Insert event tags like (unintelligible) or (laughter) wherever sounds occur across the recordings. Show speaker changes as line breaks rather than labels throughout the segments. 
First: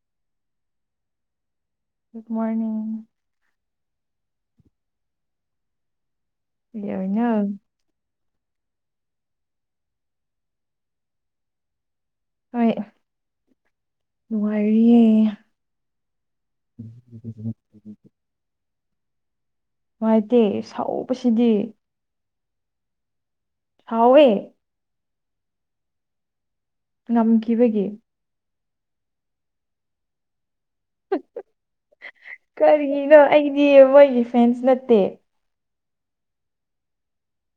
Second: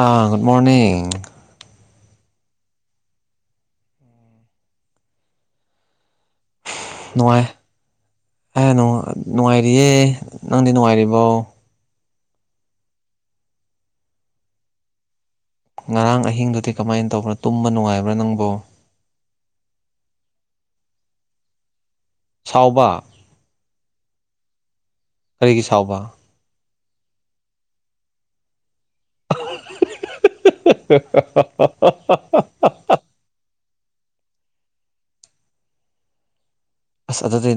ꯑꯥ good morning
good morning ꯀꯩꯗꯧꯔꯤꯅꯣ
ꯅꯨꯡꯉꯥꯏ ꯑꯦ ꯅꯨꯡꯉꯥꯏꯔꯤꯌꯦ ꯅꯪꯗꯤ ꯅꯨꯡꯉꯥꯏꯔꯤꯕꯣ
ꯍꯣꯏ ꯅꯨꯡꯉꯥꯏꯔꯤꯌꯦ
ꯉꯔꯥꯡ ꯑꯍꯤꯡꯗꯨꯗꯤ ꯀꯃꯥꯏꯅ ꯇꯧꯕ꯭ꯔꯣ ꯇꯨꯝꯕ ꯅꯨꯡꯉꯥꯏꯕ꯭ꯔꯥ ꯅꯪꯕꯨꯣ
ꯅꯨꯡꯉꯥꯏꯇꯦ ꯁꯥꯎꯁꯤꯗꯤ
ꯁꯥꯎꯕ
ꯍꯋꯦ
ꯀꯔꯤꯒꯤ ꯁꯥꯎꯕ
ꯉꯝꯈꯤꯕꯒꯤ
(unintelligible)
ꯀꯔꯤꯒꯤꯅꯣ ꯑꯩꯗꯤ ꯃꯣꯏꯒꯤ ꯐꯦꯟꯁ ꯅꯠꯇꯦ
ꯑꯁ ꯑꯗꯨꯗꯤ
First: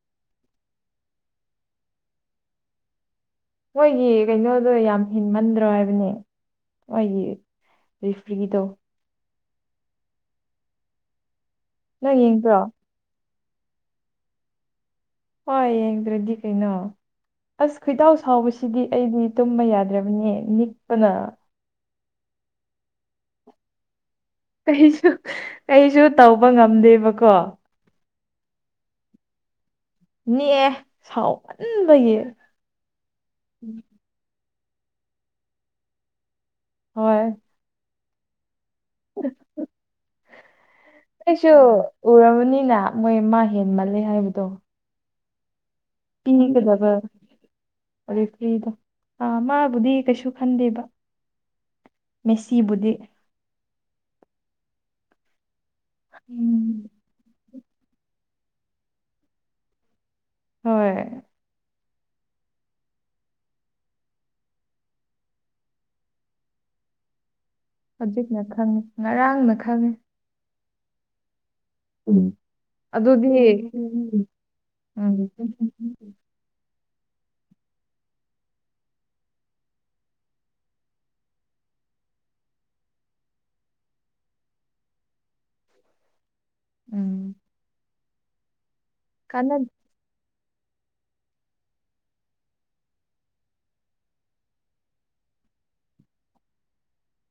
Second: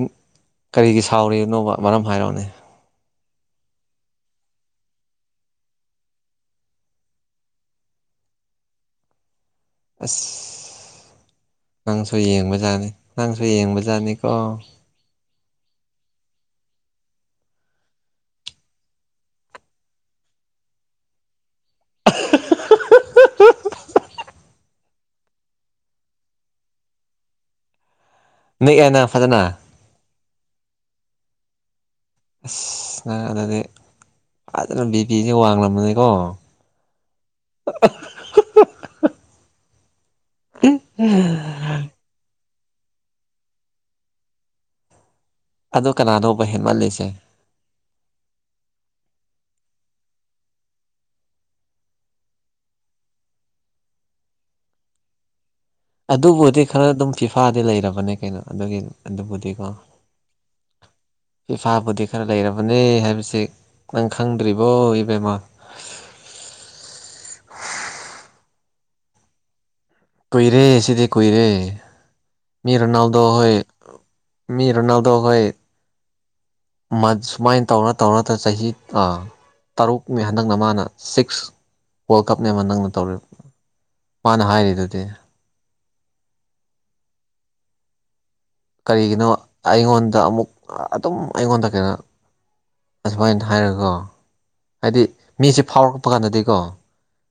ꯀꯔꯤꯒꯤ ꯁꯥꯎꯔꯤꯅꯣꯕ ꯃꯔꯝ ꯍꯥꯏꯔꯛꯑꯣꯅꯦ
ꯃꯣꯏꯒꯤ ꯀꯩꯅꯣꯗꯣ ꯌꯥꯝ ꯍꯦꯟꯃꯟꯗ꯭ꯔꯣ ꯍꯥꯏꯕꯅꯦ ꯃꯣꯢꯒꯤ ꯔꯤꯐ꯭ꯔꯤꯗꯣ
ꯑꯁ ꯅꯪꯁꯨ
ꯅꯪ ꯌꯦꯡꯕ꯭ꯔꯣ
ꯌꯦꯡꯕꯖꯥꯠꯅꯤ ꯅꯪꯁꯨ ꯌꯦꯡꯕꯖꯥꯠꯅꯤꯀꯣ
ꯍꯣꯏ ꯌꯦꯡꯗ꯭ꯔꯗꯤ ꯀꯩꯅꯣ ꯑꯁ ꯈꯣꯏꯇꯥꯎ ꯁꯥꯎꯕꯁꯤꯗꯤ ꯑꯩꯗꯤ ꯇꯨꯝꯕ ꯌꯥꯗ꯭ꯔꯕꯅꯦ ꯅꯤꯛꯄꯅ
(inaudible)
ꯀꯩꯁꯨ ꯀꯩꯁꯨ ꯇꯧꯕ ꯉꯝꯗꯦꯕꯀꯣ
ꯅꯦꯛꯑꯦ ꯅꯪ ꯐꯖꯅ
ꯅꯤꯛꯑꯦ ꯁꯥꯎꯃꯥꯟꯕꯒꯤ
ꯑꯁ ꯅꯪ ꯑꯗꯨꯗꯤ ꯐꯖꯅ ꯕꯤ ꯄꯤ ꯁꯦ ꯋꯥꯡꯂꯕꯅꯤꯀꯣ
ꯍꯣꯏ ꯑꯩꯁꯨ ꯎꯔꯕꯅꯤꯅ ꯃꯣꯏ ꯃꯥ ꯍꯦꯟ ꯃꯥꯜꯂꯦ ꯍꯥꯏꯕꯗꯣ
ꯑꯗꯣ ꯀꯅꯥꯅꯣꯕ ꯍꯦꯟꯃꯜꯂꯤꯁꯦ
ꯑꯥ ꯔꯦꯐ꯭ꯔꯤꯗꯣ ꯑ ꯃꯥꯕꯨꯗꯤ ꯀꯩꯁꯨ ꯈꯟꯗꯦꯕ ꯃꯦꯁꯤꯕꯨꯗꯤ
ꯑꯗꯨꯕꯨꯗꯤ ꯈꯔ
ꯎꯝ
ꯑꯗꯨꯝ ꯐꯤꯐꯥꯗꯤ ꯂꯩꯔꯕꯅꯦ ꯀꯩꯅꯣ ꯑꯗꯨꯒꯤ ꯑꯗꯨꯕꯨꯗꯤꯀꯣ
ꯍꯣꯏ
ꯐꯤꯐꯥꯕꯨꯗꯤ ꯈꯔ ꯂꯩꯔꯕꯅꯦ ꯍꯥꯏꯕꯁꯦ ꯅꯪ ꯈꯪꯗ꯭ꯔꯤꯕꯣ ꯏꯕꯦꯝꯃ
ꯍꯧꯖꯤꯛꯅ ꯈꯪꯉꯤ ꯉꯔꯥꯡꯅ ꯈꯪꯉꯤ
ꯀꯨꯏꯔꯦ ꯁꯤꯗꯤ ꯀꯨꯏꯔꯦ ꯃꯤ ꯔꯣꯅꯥꯜꯗꯣ
ꯑꯗꯨꯗꯤ
ꯍꯣꯏ
ꯎꯝ
ꯃꯤ ꯔꯣꯅꯥꯜꯗꯣ ꯍꯣꯏ ꯁꯨꯃꯥꯏꯅ ꯇꯧꯔ ꯇꯧꯔꯒ ꯆꯍꯤ ꯇꯔꯨꯛꯅꯤ ꯍꯟꯗꯛꯅ ꯃꯥꯅ ꯁꯤꯛꯁ ꯋꯥꯔꯜ ꯀꯞꯅꯦꯕ ꯅꯪꯅ ꯇꯧ ꯃꯥꯅ ꯍꯥꯏꯔꯤꯗꯨꯗꯤ
ꯎꯝ
ꯀꯔꯤꯒꯤꯅꯣ
ꯀꯥꯟꯅ
ꯑꯩꯉꯣꯟꯗ ꯑꯃꯨꯛ ꯑꯗꯨꯝ ꯑꯩꯉꯣꯟꯗ ꯀꯩꯅꯣ ꯑꯁꯨꯃꯥꯏꯅ ꯍꯥꯏꯔꯒ ꯍꯥꯏꯗꯤ ꯃꯤꯁꯦ ꯐꯥꯎꯔꯛꯄ ꯀꯥꯟꯗꯗꯤꯀꯣ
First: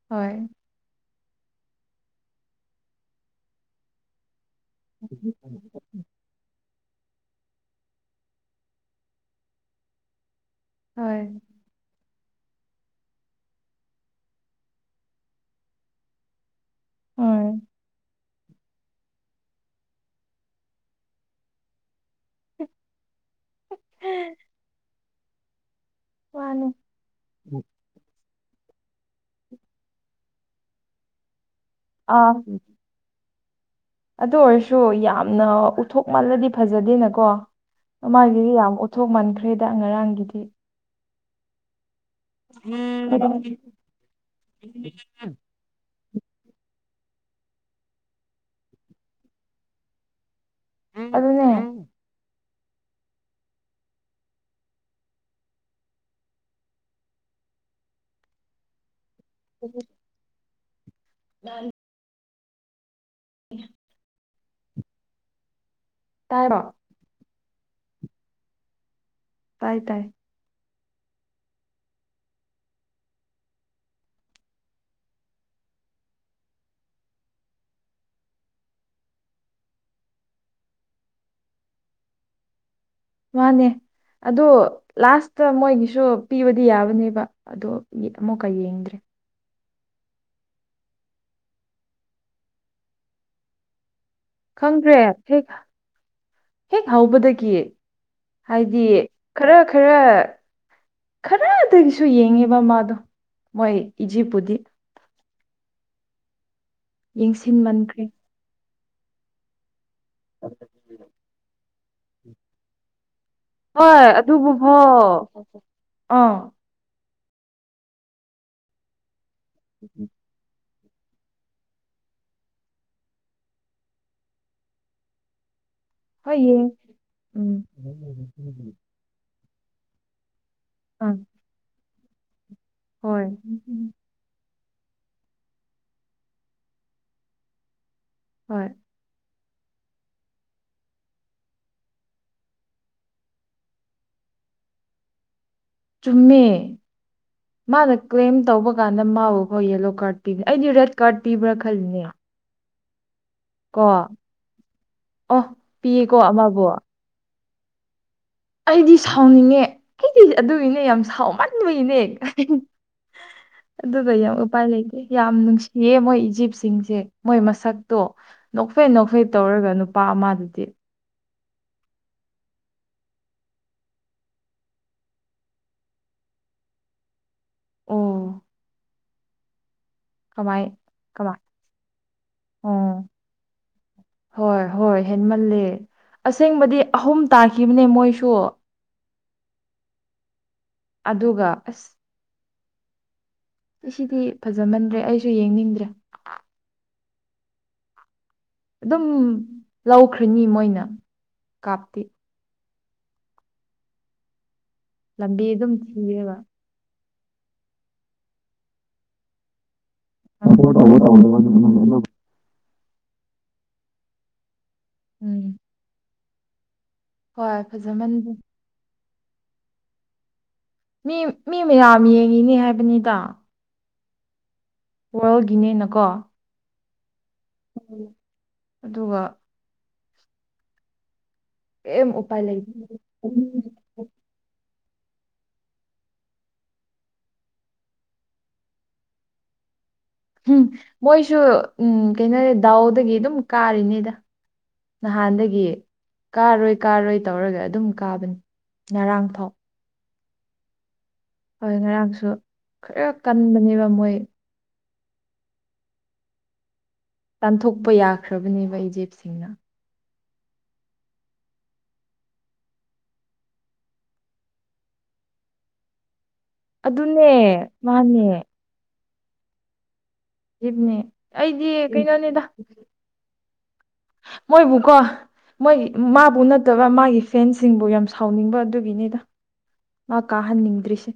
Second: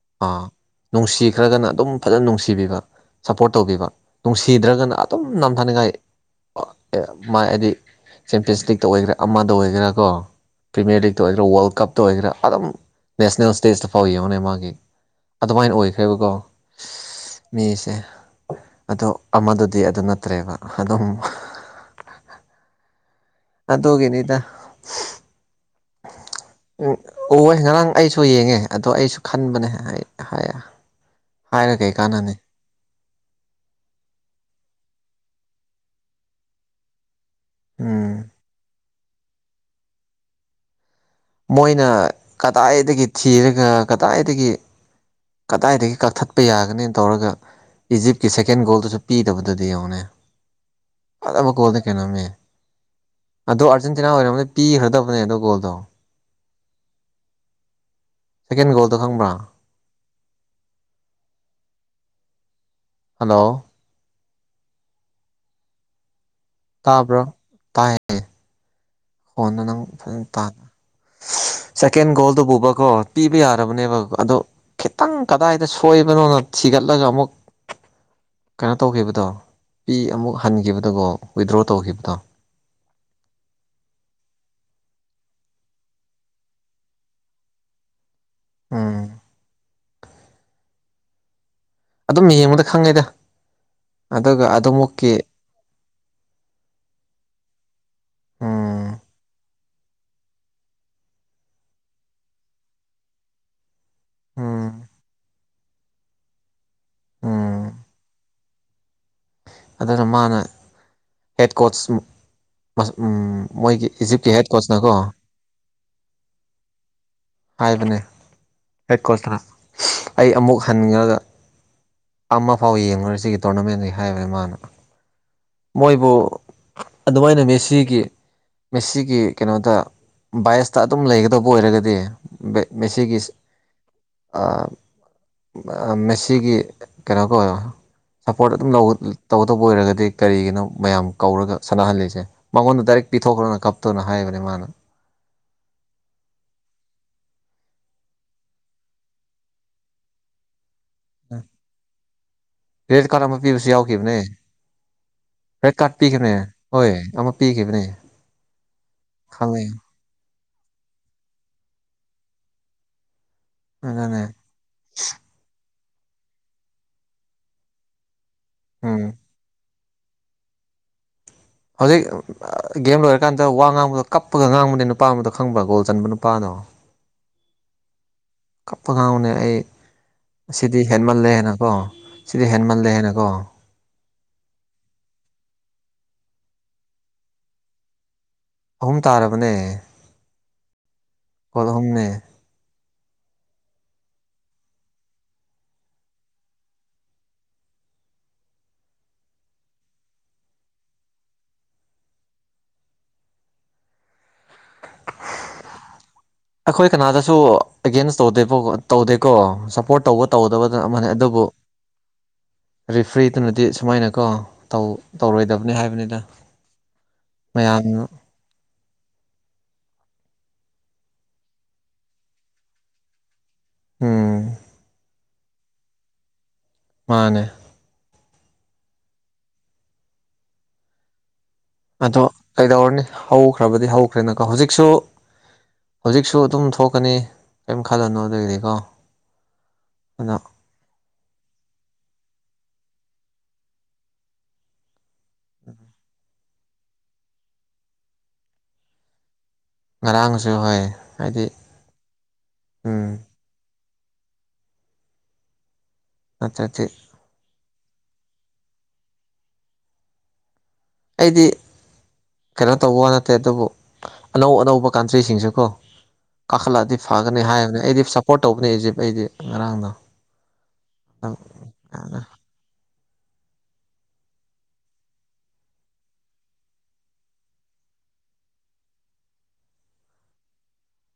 ꯍꯣꯏ
ꯑꯥ ꯅꯨꯡꯁꯤꯈ꯭ꯔꯒꯅ ꯑꯗꯨꯝ ꯐꯖꯅ ꯅꯨꯡꯁꯤꯕꯤꯕ ꯁꯄꯣꯔꯠ ꯇꯧꯕꯤꯕ ꯅꯨꯡꯁꯤꯗ꯭ꯔꯒꯅ ꯑ ꯑꯗꯨꯝ ꯅꯝꯊꯅꯤꯉꯥꯏ ꯑꯣ ꯑꯦ ꯃꯥꯏ ꯍꯥꯏꯗꯤ ꯆꯦꯝꯄꯤꯌꯟꯁ ꯂꯤꯛꯇ ꯑꯣꯏꯒꯦꯔꯥ ꯑꯃꯗ ꯑꯣꯏꯒꯦꯔꯥ ꯀꯣ ꯄ꯭ꯔꯤꯃꯤꯌꯔ ꯂꯤꯛꯇ
ꯍꯣꯏ
ꯑꯣꯏꯒꯦꯔꯥ ꯋꯥꯔꯜ ꯀꯞꯇ ꯑꯣꯏꯒꯦꯔꯥ ꯑꯗꯨꯝ ꯅꯦꯁꯅꯦꯜ ꯏꯁ꯭ꯇꯦꯖꯇ ꯐꯥꯎ ꯌꯦꯡꯉꯨꯅꯦ ꯃꯥꯒꯤ ꯑꯗꯨꯃꯥꯏꯅ ꯑꯣꯏꯈ꯭ꯔꯦꯕꯀꯣ
ꯍꯣꯏ
ꯃꯤꯁꯦ ꯑꯣ ꯑꯃꯗꯨꯗꯤ ꯑꯗꯨ ꯅꯠꯇ꯭ꯔꯦꯕ ꯑꯗꯨꯝ
ꯍ (unintelligible)
ꯑꯗꯨꯒꯤꯅꯤꯗ
ꯃꯥꯅꯦ
ꯎꯌꯦ ꯉꯔꯥꯡ ꯑꯩꯁꯨ ꯑꯩꯁꯨ ꯌꯦꯡꯉꯦ ꯑꯗꯣ ꯑꯩꯁꯨ ꯈꯟꯕꯅꯦ ꯍꯥꯏꯔꯒ
ꯑꯥ ꯑꯗꯨ ꯑꯣꯏꯔꯁꯨ ꯌꯥꯝꯅ ꯎꯠꯊꯣꯛ ꯃꯥꯜꯂꯗꯤ ꯐꯖꯗꯦꯅꯀꯣ
ꯎꯝ
ꯃꯥꯥꯏꯒꯤꯗꯤ ꯌꯥꯝ ꯎꯊꯣꯛ ꯃꯟꯈ꯭ꯔꯦꯗ ꯉꯔꯥꯡꯒꯤꯗꯤ
ꯃꯣꯏꯅ ꯀꯗꯥꯏꯗꯒꯤ ꯊꯤꯔꯒ ꯀꯗꯥꯏꯗꯒꯤ
ꯎ (inaudible)
ꯀꯗꯥꯏꯗꯒꯤ ꯀꯛꯊꯠꯄ ꯌꯥꯒꯅꯤ ꯇꯧꯔꯒ ꯏꯖꯤꯞꯀꯤ ꯁꯦꯀꯦꯟ ꯒꯣꯜꯗꯨꯁꯨ ꯄꯤꯗꯕꯗꯨꯅꯦ ꯌꯦꯡꯉꯨꯅꯦ ꯑꯗ
ꯑꯗꯨꯅꯦ
ꯃ ꯀꯣꯜꯗ ꯀꯅꯥ ꯃ (inaudible) ꯑꯗꯣ ꯑꯔꯖꯦꯟꯇꯤꯅꯥ ꯑꯣꯏꯔꯝꯃꯗꯤ ꯄꯤꯈ꯭ꯔꯗꯕꯅꯦ ꯑꯗꯣ ꯒꯣꯜꯗꯣ ꯁꯀꯦꯟ ꯒꯣꯜꯗꯣ ꯈꯪꯕ꯭ꯔꯥ
ꯎꯝ ꯂ
ꯍꯜꯂꯣ
ꯇꯥꯔꯛ
ꯇꯥꯕ꯭ꯔꯣ ꯇꯥꯏ ꯍꯣꯟꯅ
ꯇꯥꯏ
ꯅꯪ
ꯇꯥꯏ
ꯐꯖꯅ ꯇꯥꯅ ꯁꯦꯀꯦꯟ ꯒꯣꯜꯗꯨ ꯄꯨꯕꯀꯣ ꯄꯤꯕ ꯌꯥꯔꯕꯅꯦꯕ ꯑꯗꯣ ꯈꯤꯇꯪ ꯀꯗꯥꯏꯗ ꯁꯣꯏꯕꯅꯣꯅ ꯊꯤꯒꯠꯂꯒ ꯑꯃꯨꯛ ꯀꯩꯅꯣ ꯇꯧꯈꯤꯕꯗꯣ ꯄꯤ ꯑꯃꯨꯛ ꯍꯟꯈꯤꯕꯗꯨꯒꯣ ꯋꯤꯗ꯭ꯔꯣ ꯇꯧꯈꯤꯕꯗꯣ
ꯃꯥꯅꯦ ꯑꯗꯣ ꯂꯥꯁꯇ ꯃꯣꯏꯒꯤꯁꯨ ꯄꯤꯕꯗꯤ ꯌꯥꯕꯅꯦꯕ ꯑꯗꯣ ꯑꯃꯨꯛꯀ ꯌꯦꯡꯗ꯭ꯔꯦ
ꯎꯝ ꯑꯗꯨꯝ ꯌꯦꯡꯕꯗ ꯈꯪꯉꯦꯗ ꯑꯗꯨꯒ
ꯈꯪꯗ꯭ꯔꯦ
ꯑꯗꯨꯃꯛꯀꯤ
ꯍꯦꯛ ꯍꯦꯛ ꯍꯧꯕꯗꯒꯤ ꯍꯥꯏꯗꯤ
ꯎꯝ
ꯈꯔ ꯈꯔ ꯈꯔꯗꯒꯤꯁꯨ ꯌꯦꯡꯉꯦꯕ ꯃꯥꯗꯣ ꯃꯣꯏ ꯏꯖꯤꯞꯄꯨꯗꯤ
ꯎꯝ ꯎꯝ
ꯌꯦꯡꯁꯤꯟꯃꯟꯈ꯭ꯔꯦ
ꯑꯗꯨꯅ ꯃꯥꯅ ꯍꯦꯠ ꯀꯣꯆ ꯃꯣꯏꯒꯤ
ꯍꯣꯏ
ꯏꯖꯤꯞꯀꯤ ꯍꯦꯠ ꯀꯣꯁꯅ ꯀꯣ
ꯑꯗꯨꯕꯨꯐꯥꯎ ꯑꯥ
ꯍꯥꯏꯕꯅꯦ ꯍꯦꯛꯀꯣꯠꯇꯅ
ꯎꯝ ꯎꯝ
ꯑꯩ ꯑꯃꯨꯛ ꯍꯟꯈ꯭ꯔꯒ ꯑꯃꯐꯥꯎ ꯌꯦꯡꯉꯨꯔꯦ ꯁꯤꯒꯤ ꯇꯣꯔꯅꯥꯃꯦꯟꯗ ꯍꯥꯏꯕꯅꯤ ꯃꯥꯅ ꯃꯣꯏꯕꯨ
ꯍꯣꯏ ꯌꯦꯡ
ꯑꯗꯨꯃꯥꯏꯅ
ꯎꯝ
ꯃꯦꯁꯤꯒꯤ ꯃꯦꯁꯤꯒꯤ ꯀꯩꯅꯣꯗ ꯕꯥꯏꯁꯇ ꯑꯗꯨꯝ
ꯑꯥ
ꯂꯩꯒꯗꯧꯕ ꯑꯣꯏꯔꯒꯗꯤ ꯃꯁꯤꯦꯒꯤ
ꯍꯣꯏ
ꯃꯦꯁꯤꯒꯤ ꯀꯩꯅꯣꯒ ꯑꯣꯏꯔꯣ ꯁꯞꯄꯣꯔꯠ
ꯍꯣꯏ
ꯑꯗꯨꯝ ꯇꯧꯇꯧꯕ ꯑꯣꯏꯔꯒꯗꯤ ꯀꯔꯤꯒꯤꯅꯣ ꯃꯌꯥꯝ ꯀꯧꯔꯒ ꯁꯥꯟꯅꯍꯜꯂꯤꯁꯦ ꯃꯉꯣꯟꯗ ꯗꯥꯏꯔꯦꯛ ꯄꯤꯊꯣꯛꯈ꯭ꯔꯣꯅ ꯀꯞꯇ꯭ꯔꯅ ꯍꯥꯏꯕꯅꯦ ꯃꯥꯅ
ꯆꯨꯝꯃꯦ ꯃꯥꯅ ꯀ꯭ꯂꯦꯝ ꯇꯧꯕ ꯀꯥꯟꯗ ꯃꯥꯕꯨꯈꯣꯏ ꯌꯦꯂꯣ ꯀꯥꯔꯠ ꯄꯤꯕꯅꯦ ꯑꯩꯗꯤ ꯔꯦꯠ ꯀꯥꯇꯤꯕꯔ ꯈꯜꯅꯤ
ꯔꯦꯠ ꯀꯥꯔꯠ ꯑꯃ ꯄꯤꯕꯁꯨ ꯌꯥꯎꯈꯤꯕꯅꯦ
ꯑꯣ
ꯍꯣꯏ
ꯄꯤꯌꯦꯀꯣ
ꯀꯠꯄꯤꯈꯤꯕꯅꯦ
ꯑꯃꯕꯨ
ꯍꯣꯏ ꯑꯃ ꯄꯤꯈꯤꯕꯅꯦ
ꯑꯩꯗꯤ ꯁꯥꯎꯅꯤꯡꯉꯦ
ꯈꯪꯉꯦ
ꯑꯩꯗꯤ ꯑꯗꯨꯏꯅꯦ ꯌꯥꯝ ꯁꯥꯎꯃꯟꯕꯏꯅꯦ ꯑꯗꯨꯒ
ꯑꯗꯨꯅꯦ
ꯌꯥꯝ ꯎꯄꯥꯏ ꯂꯩꯇꯦ ꯌꯥꯝ ꯅꯨꯡꯁꯤꯌꯦ ꯃꯣꯏ ꯏꯖꯤꯞꯁꯤꯡꯁꯦ ꯃꯣꯏ ꯃꯁꯛꯇꯣ ꯅꯣꯛꯐꯩ
ꯎꯝ
ꯅꯣꯛꯐꯩ ꯇꯧꯔꯒ ꯅꯨꯄꯥ ꯑꯃꯗꯨꯗꯤ
ꯍꯧꯖꯤꯛ ꯒꯦꯝ ꯂꯣꯏꯔꯀꯥꯟꯗ ꯋꯥ ꯉꯥꯡꯕꯗꯣ ꯀꯞꯄꯒ ꯉꯥꯡꯕꯅꯦ ꯅꯨꯄꯥ ꯑꯃꯗꯣ ꯈꯪꯕ꯭ꯔꯥ ꯒꯣꯜ ꯆꯟꯕ ꯅꯨꯄꯥꯅꯣ
(unintelligible) ꯑꯣ
ꯀꯞꯄꯒ ꯎꯅꯦ ꯑꯩ
ꯀꯃꯥꯏ
ꯁꯤꯗꯤ ꯍꯦꯟꯃꯜꯂꯦ
ꯀꯃꯥꯏ
ꯍꯥꯏꯦꯅ ꯀꯣ ꯁꯤꯗꯤ
ꯑꯣ
ꯍꯦꯟꯃꯜꯂꯦ ꯍꯥꯏꯦꯅ ꯀꯣ
ꯍꯣꯏ ꯍꯣꯏ ꯍꯦꯟꯃꯜꯂ ꯑꯁꯦꯡꯕꯗꯤ ꯑꯍꯨꯝ ꯇꯥꯈꯤꯕꯅꯦ ꯃꯣꯏꯁꯨ
ꯑꯍꯨꯝ ꯇꯥꯔꯕꯅꯦ
ꯑꯗꯨꯒ
ꯒꯣꯜ
ꯑꯁ
ꯑꯍꯨꯝꯅꯦ
ꯁꯤ ꯁꯤꯗꯤ ꯐꯖꯃꯟꯗ꯭ꯔꯦ ꯑꯩꯁꯨ ꯌꯦꯡꯅꯤꯡꯗ꯭ꯔꯦ ꯑꯗꯨꯝ ꯂꯧꯈ꯭ꯔꯅꯤ ꯃꯣꯏꯅ ꯀꯥꯞꯇꯤ ꯂꯝꯕꯤ ꯑꯗꯨꯝ ꯌꯦꯕ
ꯑꯩꯈꯣꯏ ꯀꯅꯥꯗꯁꯨ ꯑꯦꯒꯦꯟꯁ ꯇꯧꯗꯦ ꯇꯧꯗꯦꯀꯣ ꯁꯄꯣꯔꯠ ꯇꯧꯕ
ꯁꯞꯄꯣꯔꯠ
ꯇꯧꯒꯗꯕꯗꯨꯅ ꯑꯃꯅꯤ ꯑꯗꯨꯕꯨ ꯔꯤꯐ꯭ꯔꯤꯗꯨꯅꯗꯤ ꯁꯨꯃꯥꯏꯅꯀꯣ
ꯎꯝ
ꯇꯧꯔꯣꯏꯗꯕꯅꯤ ꯍꯥꯏꯕꯅꯤꯅ
ꯍꯣꯏ ꯐꯖꯃꯟꯖꯦ ꯃꯤ ꯃꯤ ꯃꯌꯥꯝ ꯌꯦꯡꯉꯤꯅꯦ ꯍꯥꯏꯕꯅꯤꯗ
ꯎꯝ
ꯋꯥꯔꯜꯒꯤꯅꯦꯅꯀꯣ
ꯃꯥꯅꯦ
ꯎ ꯑꯗꯨꯒ ꯀꯩꯝ
ꯑꯗꯣ
ꯎꯄꯥꯏ ꯂꯩꯇꯦ
ꯀꯩꯗꯧꯔꯅꯤ ꯍꯧꯈ꯭ꯔꯕꯗꯤ ꯍꯧꯈ꯭ꯔꯦꯅꯀꯣ ꯍꯧꯖꯤꯛꯁꯨ ꯍꯧꯖꯤꯛꯁꯨ ꯑꯗꯨꯝ ꯊꯣꯛꯀꯅꯤ ꯀꯔꯤꯝ ꯈꯜꯂꯅꯨ ꯑꯗꯨꯗꯒꯤꯗꯤꯀꯣ
ꯎꯝ ꯃꯣꯏꯁꯨ ꯎꯝ ꯀꯩꯅꯣꯔꯦ ꯗꯥꯎꯗꯒꯤ ꯑꯗꯨꯝ ꯀꯥꯔꯤꯅꯤꯗ ꯅꯍꯥꯟꯗꯒꯤ ꯀꯥꯔꯣꯏ ꯀꯥꯔꯣꯏ ꯇꯧꯔꯒ ꯑꯗꯨꯝ ꯀꯥꯕꯅꯤ ꯉꯔꯥꯡ ꯊꯥꯎ
ꯉꯔꯥꯡꯁꯨ ꯍꯣꯏ ꯍꯥꯏꯗꯤ
ꯍꯣꯏ ꯉꯔꯥꯡꯁꯨ ꯈꯔ
ꯎꯝ
ꯀꯟꯕꯅꯦꯕ ꯃꯣꯏ
ꯑꯆꯥ
ꯇꯥꯟꯊꯣꯛꯄ ꯌꯥꯈ꯭ꯔꯕꯅꯦꯕ ꯏꯆꯦꯞꯁꯤꯡꯅ
ꯑꯩꯗꯤ ꯀꯩꯅꯣ ꯇꯧꯕ ꯋꯥ ꯅꯠꯇꯦ ꯑꯗꯨꯕꯨ ꯑꯅꯧ ꯑꯅꯧꯕ ꯀꯟꯇ꯭ꯔꯤꯁꯤꯡꯁꯨ ꯀꯣ ꯀꯥꯈꯠꯂꯛꯑꯗꯤ
ꯑꯗꯨꯅꯦ
ꯐꯒꯅꯤ ꯍꯥꯏꯕꯅꯦ ꯑꯩꯗꯤ
ꯃꯥꯅꯦ
ꯁꯞꯄꯣꯔꯠ ꯇꯧꯕꯅꯦ ꯏꯖꯤꯞ ꯑꯩꯗꯤ ꯉꯔꯥꯡꯅ
ꯏꯞꯅꯦ ꯑꯩꯗꯤ ꯀꯩꯅꯣꯅꯦꯗ ꯃꯣꯏꯕꯨꯀꯣ ꯃꯣꯏꯒꯤ ꯃꯥꯕꯨ ꯅꯠꯇꯕ ꯃꯥꯒꯤ ꯐꯦꯟꯁꯤꯡꯕꯨ ꯌꯥꯝ ꯁꯥꯎꯅꯤꯡꯕ ꯑꯗꯨꯒꯤꯅꯤꯗ ꯃꯥ ꯀꯥꯍꯟꯅꯤꯡꯗ꯭ꯔꯤꯁꯦ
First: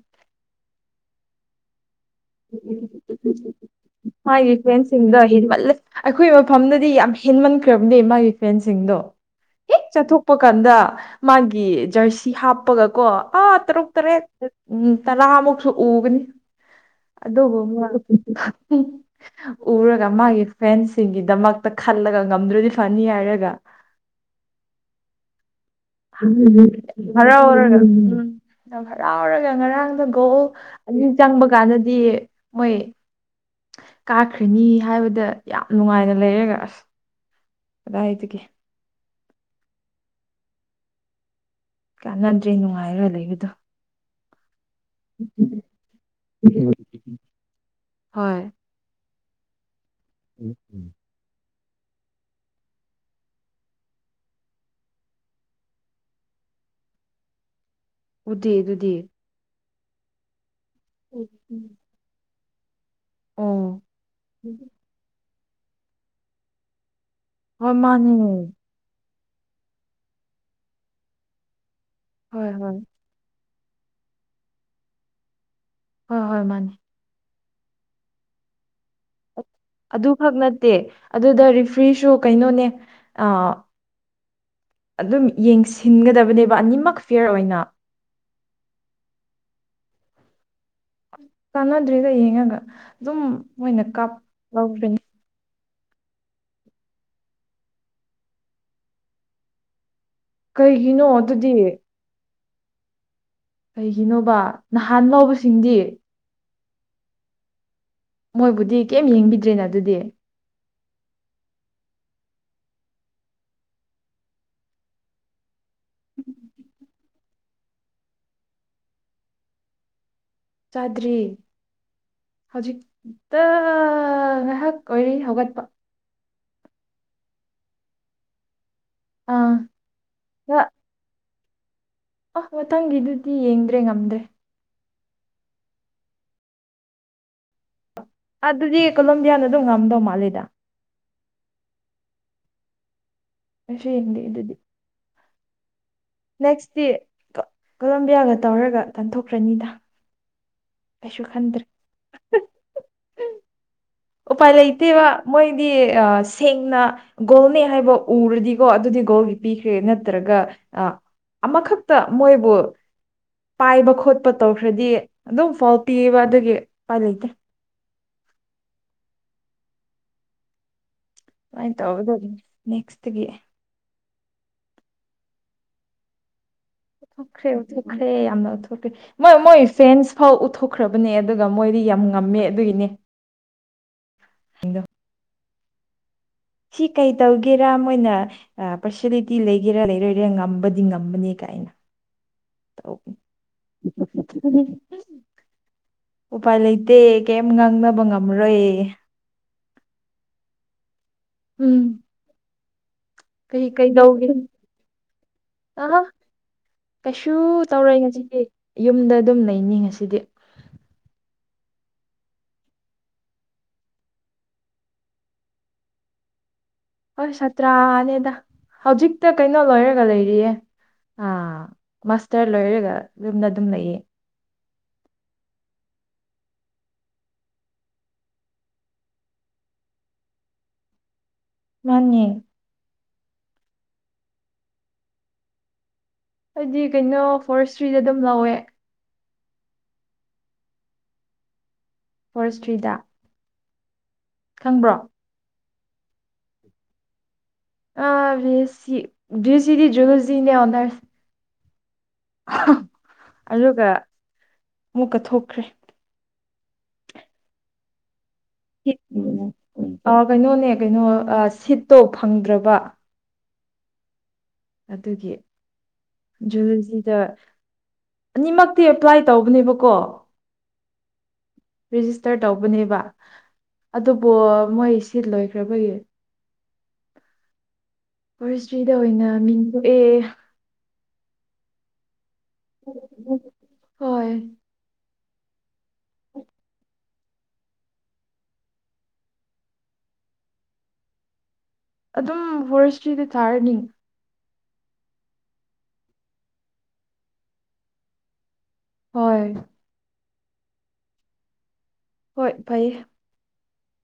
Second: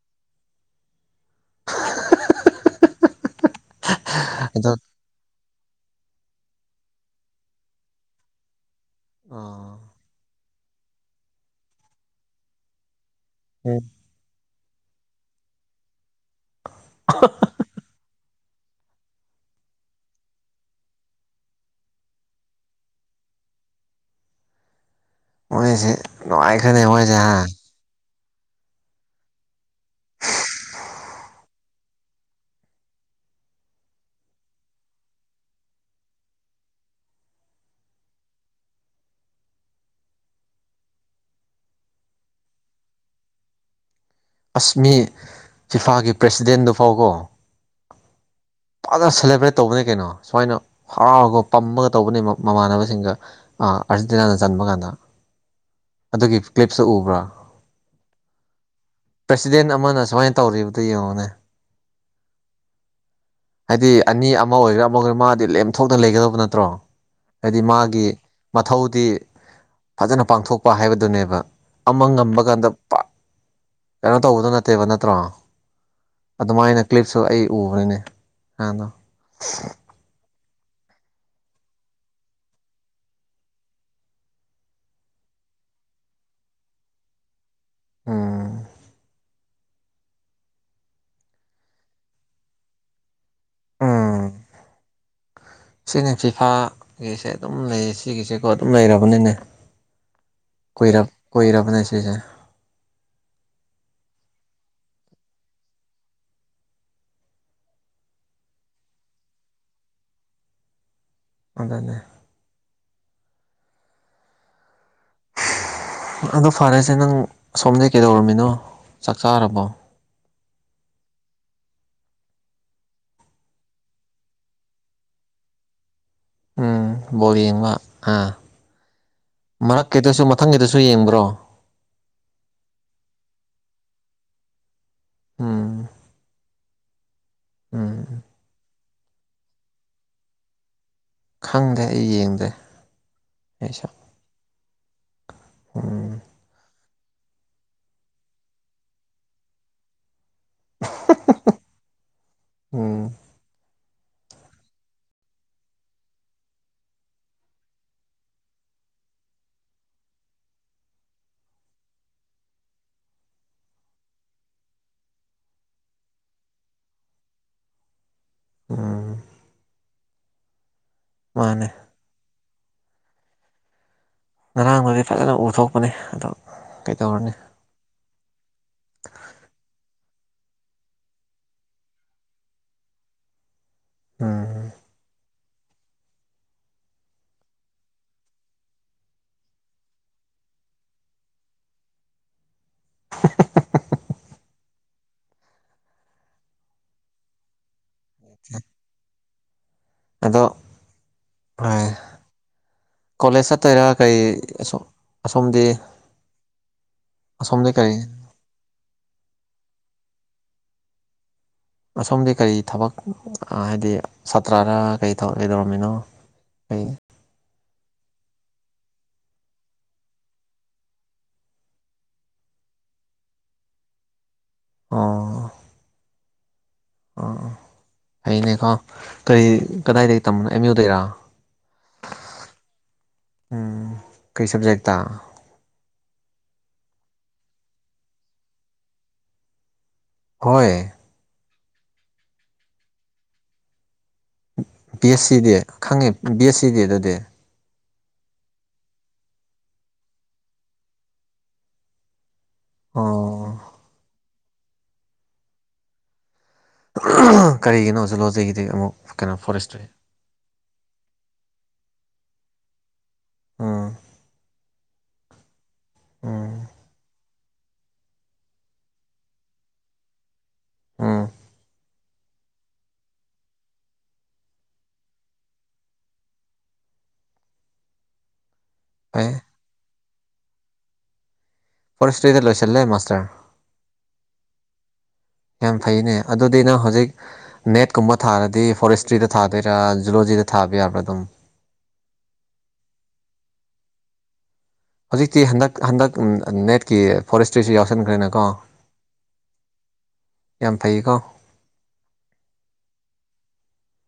ꯍꯋꯦꯟ ꯁꯤꯡꯗꯗꯤ ꯑꯩꯈꯣꯏ ꯃꯐꯝꯗꯗꯤ ꯌꯥꯝ ꯍꯦꯟꯃꯟꯈ꯭ꯔꯕꯅꯦ ꯃꯥꯒꯤ ꯐ꯭ꯔꯦꯟꯁꯤꯡꯗꯣ
ꯑꯥ
ꯆꯠꯊꯣꯛꯄ ꯀꯥꯟꯗ ꯃꯥꯒꯤ ꯖꯔꯁꯤ ꯍꯥꯞꯄꯒꯀꯣ ꯑꯥ ꯇꯔꯨꯛ ꯇꯔꯦꯠ ꯎꯝ ꯇꯔꯥꯃꯨꯛꯁꯨ ꯎꯒꯅꯤ ꯑꯗꯨꯕꯨ ꯎꯔꯒ ꯃꯥꯒꯤ ꯐꯦꯟꯁꯤꯡꯒꯤꯗꯃꯛꯇ ꯈꯜꯂꯒ ꯉꯝꯗ꯭ꯔꯗꯤ ꯐꯅꯤ ꯍꯥꯏꯔꯒ
ꯃꯣꯏꯁꯦ ꯅꯨꯡꯉꯥꯏꯈ꯭ꯔꯦꯅꯦ ꯃꯣꯏꯁꯦ ꯍꯥ
ꯍꯔꯔ ꯍꯔꯥꯎꯔꯒ ꯉꯔꯥꯡꯗꯒꯣ ꯑꯗꯨ ꯆꯪꯕ ꯀꯥꯟꯗꯗꯤ ꯃꯣꯏ ꯀꯥꯈ꯭ꯔꯤꯅꯤ ꯍꯥꯏꯕꯗ ꯌꯥꯝ ꯅꯨꯡꯉꯥꯏꯅ ꯂꯩꯔꯒ ꯑꯁ ꯔꯥꯏꯇꯒꯤ ꯀꯥꯟꯅꯗ꯭ꯔꯦ ꯅꯨꯡꯉꯥꯏꯔꯣꯏ ꯂꯩꯕꯗꯣ
ꯑꯁꯃꯤ ꯐꯤꯐꯥꯒꯤ ꯄ꯭ꯔꯦꯁꯤꯗꯦꯟꯗꯨ ꯐꯥꯎꯀꯣ
ꯍꯣꯏ
ꯐꯖꯅ ꯁꯦꯂꯦꯕ꯭ꯔꯦꯠ ꯇꯧꯕꯅꯤ ꯀꯩꯅꯣ ꯁꯨꯃꯥꯏꯅ ꯍꯔꯥꯎꯔꯒ ꯄꯝꯃꯒ ꯇꯧꯕꯅꯦ ꯃꯃꯥꯟꯅꯕꯁꯤꯡꯒ ꯑꯥꯔꯖꯦꯟꯇꯤꯅꯥꯅ ꯆꯟꯕ ꯀꯥꯟꯗ ꯑꯗꯨꯒꯤ ꯀ꯭ꯂꯤꯞꯁꯨ ꯎꯕ꯭ꯔꯥ
ꯎꯗꯤ ꯑꯗꯨꯗꯤ
ꯄ꯭ꯔꯁꯤꯗꯦꯟ ꯑꯃꯅ ꯁꯨꯃꯥꯏꯅ ꯇꯧꯔꯤꯕꯗꯨ ꯌꯦꯡꯉꯨꯅꯦ
ꯎꯝ
ꯍꯥꯏꯗꯤ ꯑꯅꯤ ꯑꯃ ꯑꯣꯏꯒꯦꯔꯥ ꯑꯃ ꯑꯣꯏꯒꯔꯥ ꯃꯥꯗꯤ ꯂꯦꯝꯊꯣꯛꯇꯅ ꯂꯩꯒꯗꯕ ꯅꯠꯇ꯭ꯔꯣ ꯍꯥꯏꯗꯤ
ꯍꯣꯏ
ꯃꯥꯒꯤ
ꯃꯥꯅꯦ ꯍꯣꯏ
ꯃꯊꯧꯗꯤ ꯐꯖꯅ ꯄꯥꯡꯊꯣꯛꯄ ꯍꯥꯏꯕꯗꯨꯅꯦꯕ ꯑꯃ ꯉꯝꯕ
ꯍꯣꯏ
ꯀꯥꯟꯗ ꯀꯩꯅꯣ ꯇꯧꯕꯗꯣ ꯅꯠꯇꯦꯕ ꯅꯠꯇ꯭ꯔꯣ
ꯍꯣꯏ ꯍꯣꯏ ꯃꯥꯅꯦ
ꯑꯗꯨꯃꯥꯏꯅ ꯀ꯭ꯂꯤꯞꯁꯨ ꯑꯩ ꯎꯈꯔꯦꯅꯦ ꯗꯨꯃꯥꯢꯅ
ꯑꯗꯨꯈꯛ ꯅꯠꯇꯦ ꯑꯗꯨꯗ ꯔꯤꯐ꯭ꯔꯤꯁꯨ ꯀꯩꯅꯣꯅꯦ ꯑ ꯑꯗꯨꯝ ꯌꯦꯡꯁꯤꯟꯒꯗꯕꯅꯦꯕ ꯑꯅꯤꯃꯛ ꯐꯤꯌꯔ ꯑꯣꯏꯅ
ꯎꯝ
ꯀꯥꯟꯅꯗ꯭ꯔꯤꯒ ꯌꯦꯡꯉꯒ ꯑꯗꯨꯝ ꯃꯣꯏꯅ ꯀꯥꯞ ꯂꯧꯔꯤꯕꯅꯤ
ꯁꯤꯅꯦ ꯐꯤꯐꯥꯒꯤꯁꯦ ꯑꯗꯨꯝ ꯂꯩꯌꯦ ꯁꯤꯒꯤꯁꯦꯀꯣ ꯑꯗꯨꯝ ꯂꯩꯔꯕꯅꯤꯅꯦ
ꯀꯩꯒꯤꯅꯣ ꯑꯗꯨꯗꯤ
ꯁꯦꯁꯦ
ꯀꯩꯒꯤꯅꯣꯕ ꯅꯍꯥꯟ ꯂꯥꯎꯕꯁꯤꯡꯗꯤ ꯃꯣꯏꯕꯨꯗꯤ ꯀꯩꯝ ꯌꯦꯡꯕꯤꯗ꯭ꯔꯦꯅ ꯑꯗꯨꯗꯤ
ꯑꯗꯨꯗꯅꯦ ꯑꯗꯣ ꯐꯔꯁꯦ ꯅꯪ ꯁꯁꯣꯝꯗꯒꯤꯩ ꯀꯩꯗꯧꯔꯃꯤꯅꯣ ꯆꯥꯛ ꯆꯥꯔꯕꯣ
ꯆꯥꯗ꯭ꯔꯤ ꯍꯧꯖꯤꯛꯇ ꯉꯥꯏꯍꯥꯛ ꯑꯣꯏꯔꯤ ꯍꯧꯒꯠꯄ
ꯎꯝ ꯕꯣꯔ ꯌꯦꯡꯕ ꯑꯥ
ꯑꯥ
ꯃꯔꯛꯀꯤꯗꯁꯨ ꯃꯊꯪꯒꯤꯗꯁꯨ ꯌꯦꯡꯕ꯭ꯔꯣ
ꯑ ꯃꯊꯪꯒꯤꯗꯨꯗꯤ ꯌꯦꯡꯗ꯭ꯔꯦ ꯉꯝꯗ꯭ꯔꯦ
ꯎꯝ ꯎꯝ
ꯑꯗꯨꯗꯤ ꯀꯣꯂꯝꯝ ꯌꯥꯟ ꯑꯗꯨꯝ ꯉꯝꯗꯧ ꯃꯥꯜꯂꯦꯗ
ꯈꯪꯗꯦ ꯑꯩ ꯌꯦꯡꯗꯦ ꯑꯩꯁꯨ
ꯗꯦ ꯑꯗꯨꯗꯤ
ꯎꯝ
ꯅꯦꯛꯁꯇꯤ ꯀꯣꯂꯝꯕꯤꯌꯥꯒ ꯇꯧꯔꯒ ꯇꯥꯟꯊꯣꯛꯈ꯭ꯔꯅꯤꯗ ꯇꯁꯁꯨ ꯈꯗ꯭ꯔ
ꯎꯝ
ꯎꯄꯥꯏ ꯂꯩꯇꯦꯕ ꯃꯣꯏꯗꯤ ꯁꯦꯡꯅ ꯒꯣꯜꯅꯦ ꯍꯥꯏꯕ ꯎꯔꯗꯤꯀꯣ ꯑꯗꯨꯗꯤ ꯒꯣꯜꯒꯤ ꯄꯤꯈ꯭ꯔꯦ ꯅꯠꯇ꯭ꯔꯒ ꯑ ꯑꯃꯈꯛꯇ ꯃꯣꯏꯕꯨ ꯄꯥꯏꯕ ꯈꯣꯠꯄ ꯇꯧꯈ꯭ꯔꯗꯤ ꯑꯗꯨꯝ ꯐꯣꯜ ꯄꯤꯕ ꯑꯗꯨꯒꯤ ꯎꯄꯥꯏ ꯂꯩꯇꯦ
ꯎꯝ ꯃꯥꯅꯦ
ꯑꯥꯏ ꯇꯥꯎꯗ ꯑꯗꯨ ꯅꯦꯛꯁꯠ ꯒꯤ
ꯉꯔꯥꯡꯗꯨꯗꯤ ꯐꯖꯅ ꯎꯊꯣꯛꯄꯅꯤ ꯑꯗꯨꯗꯣ
ꯑꯣꯊꯈ꯭ꯔꯦ ꯑꯣꯊꯣꯛꯈ꯭ꯔꯦ ꯑꯣꯊꯈ꯭ꯔꯦ ꯃꯣꯏ ꯃꯣꯏ ꯐꯦꯟꯁ ꯐꯥꯎ ꯎꯠꯊꯣꯛꯈ꯭ꯔꯕꯅꯦ ꯑꯗꯨꯒ ꯃꯣꯏꯗꯤ ꯌꯥꯝ ꯉꯝꯃꯦ ꯑꯗꯨꯒꯤꯅꯦ
ꯎꯝ
ꯁꯤ ꯀꯩ ꯇꯧꯒꯦꯔꯥ ꯃꯣꯏꯅ ꯄꯥꯔꯁꯂꯤꯇꯤ ꯂꯩꯒꯦꯔꯥ ꯂꯩꯔꯣꯏꯔꯥ ꯉꯝꯕꯗꯤ ꯉꯝꯕꯅꯦ ꯀ ꯑꯩꯅ ꯎꯄꯥꯏ ꯂꯩꯇ ꯀꯩꯦꯝ ꯉꯥꯡꯅꯕ ꯉꯝꯔꯣꯏ
ꯑꯗꯣ ꯄꯥꯏ
ꯎꯝ
ꯀꯣꯂꯦꯖ
ꯀꯩ
ꯆꯠꯇꯣꯏꯔ ꯀꯔꯤ
ꯀꯩꯗꯧꯒꯦ
ꯑꯁꯣꯝꯗꯤ
ꯑꯍ ꯀꯩꯁꯨ
ꯑꯁꯣꯝꯗꯤ
ꯇꯧꯔꯦ
ꯀꯔꯤ
ꯉꯁꯤꯗꯤ ꯌꯨꯝꯗ ꯑꯗꯨꯝ ꯂꯩꯅꯤ ꯉꯁꯤꯗꯤ
ꯑꯁꯣꯝꯗꯤ ꯀꯔꯤ ꯊꯕꯛ ꯍꯥꯏꯗꯤ ꯁꯥꯇ꯭ꯔꯅ ꯀꯔꯤꯛ ꯀꯩꯗꯧꯔꯝꯃꯤꯅꯣ ꯑꯩ
ꯍꯣꯏ ꯁꯥꯇ꯭ꯔꯥꯅꯦꯗ ꯍꯧꯖꯤꯛꯇ ꯀꯩꯅꯣ ꯂꯣꯏꯔꯒ ꯂꯩꯔꯤꯌꯦ ꯃꯥꯁꯇꯔ ꯂꯣꯏꯔꯒ ꯌꯨꯝꯅ ꯑꯗꯨꯝ ꯂꯩꯌꯦ
ꯑꯣ ꯑꯥ ꯍꯩꯅꯦꯀꯣ ꯀꯔꯤ ꯀꯗꯥꯏꯗꯒꯤꯣ ꯑꯦꯝ ꯌꯨꯗꯩꯔꯥ
ꯃꯥꯅꯤꯦ
ꯎꯝ ꯀꯩ ꯁꯕꯖꯦꯛ
ꯍꯥꯏꯗꯤ ꯀꯩꯅꯣ ꯐꯣꯔꯁ ꯊ꯭ꯔꯤꯗ ꯑꯗꯨꯝ ꯂꯧꯋꯦ
ꯍꯣꯏ
ꯐꯣꯔꯦꯁꯇ꯭ꯔꯤꯗ ꯈꯪꯕ꯭ꯔꯣ
ꯕꯤ ꯑꯦꯁ ꯁꯤꯗꯤ ꯈꯪꯉꯦ ꯕꯤ ꯑꯦꯁ ꯁꯤꯗꯤ ꯑꯗꯨꯗꯤ
ꯑ ꯁꯤ ꯁꯤꯗꯤ ꯖꯨꯂꯁꯤꯅꯦ ꯑꯣꯔꯁꯤ
ꯑꯣ
ꯑꯗꯨꯒ ꯑꯃꯨꯛꯀ ꯊꯣꯛꯈ꯭ꯔꯦ
ꯀꯔꯤꯒꯤꯅꯣ ꯍꯧꯖꯤꯛ ꯂꯣꯖꯩꯒꯤꯗꯤ ꯑꯃꯨꯛ ꯀꯩꯅꯣ ꯐꯣꯔꯦꯁꯇ꯭ꯔꯤ
ꯑ ꯀꯩꯅꯣꯅꯦ ꯀꯩꯅꯣ ꯁꯤꯠꯇꯣ ꯐꯪꯗ꯭ꯔꯕ
ꯑꯥ
ꯑꯗꯨꯒꯤ
ꯎꯝ
ꯖꯨꯖꯤꯗ ꯑꯅꯤꯃꯛꯇꯤ ꯑꯦꯄ꯭ꯂꯥꯏ ꯇꯧꯕꯅꯦꯕꯀꯣ
ꯎꯝ
ꯔꯦꯖꯤꯁꯇꯔ ꯇꯧꯕꯅꯦꯕ ꯑꯗꯨꯕꯨ ꯃꯣꯏ ꯁꯤ ꯂꯣꯏꯈ꯭ꯔꯕꯒꯤ ꯐꯣꯔꯦꯁꯇ꯭ꯔꯤꯗ ꯑꯣꯏꯅ
ꯐꯩ
ꯃꯤꯡꯊꯣꯛꯑꯦ
ꯐꯁꯇꯔꯤꯗ ꯂꯣꯏꯁꯤꯂꯦ ꯃꯥꯥꯁꯇꯔ
ꯍꯣꯏ
ꯌꯥꯝ ꯐꯩꯅꯦ ꯑꯗꯨꯗꯤꯩꯅ ꯍꯧꯖꯤꯛ ꯅꯦꯠꯀꯨꯝꯕ ꯊꯥꯔꯗꯤ ꯐꯣꯔꯦꯁꯇ꯭ꯔꯤꯗ ꯊꯥꯗꯣꯏꯔꯥ ꯖꯨꯂꯣꯖꯤꯗ ꯊꯥꯕ ꯌꯥꯕ꯭ꯔꯥ ꯑꯗꯨꯝ
ꯑꯗꯨꯝ ꯍꯣꯔꯦꯁꯇ꯭ꯔꯤꯗ ꯊꯥꯔꯅꯤ
ꯍꯧꯖꯤꯛꯇꯤ ꯍꯟꯗꯛ ꯍꯟꯗꯛ ꯅꯦꯠꯀꯤ ꯐꯣꯔꯦꯁꯇ꯭ꯔꯤꯁꯨ ꯌꯥꯎꯁꯟꯈ꯭ꯔꯦꯅꯀꯣ
ꯍꯣꯏ
ꯌꯥꯝ ꯐꯩꯀꯣ
ꯍꯣꯏ ꯐꯩꯌꯦ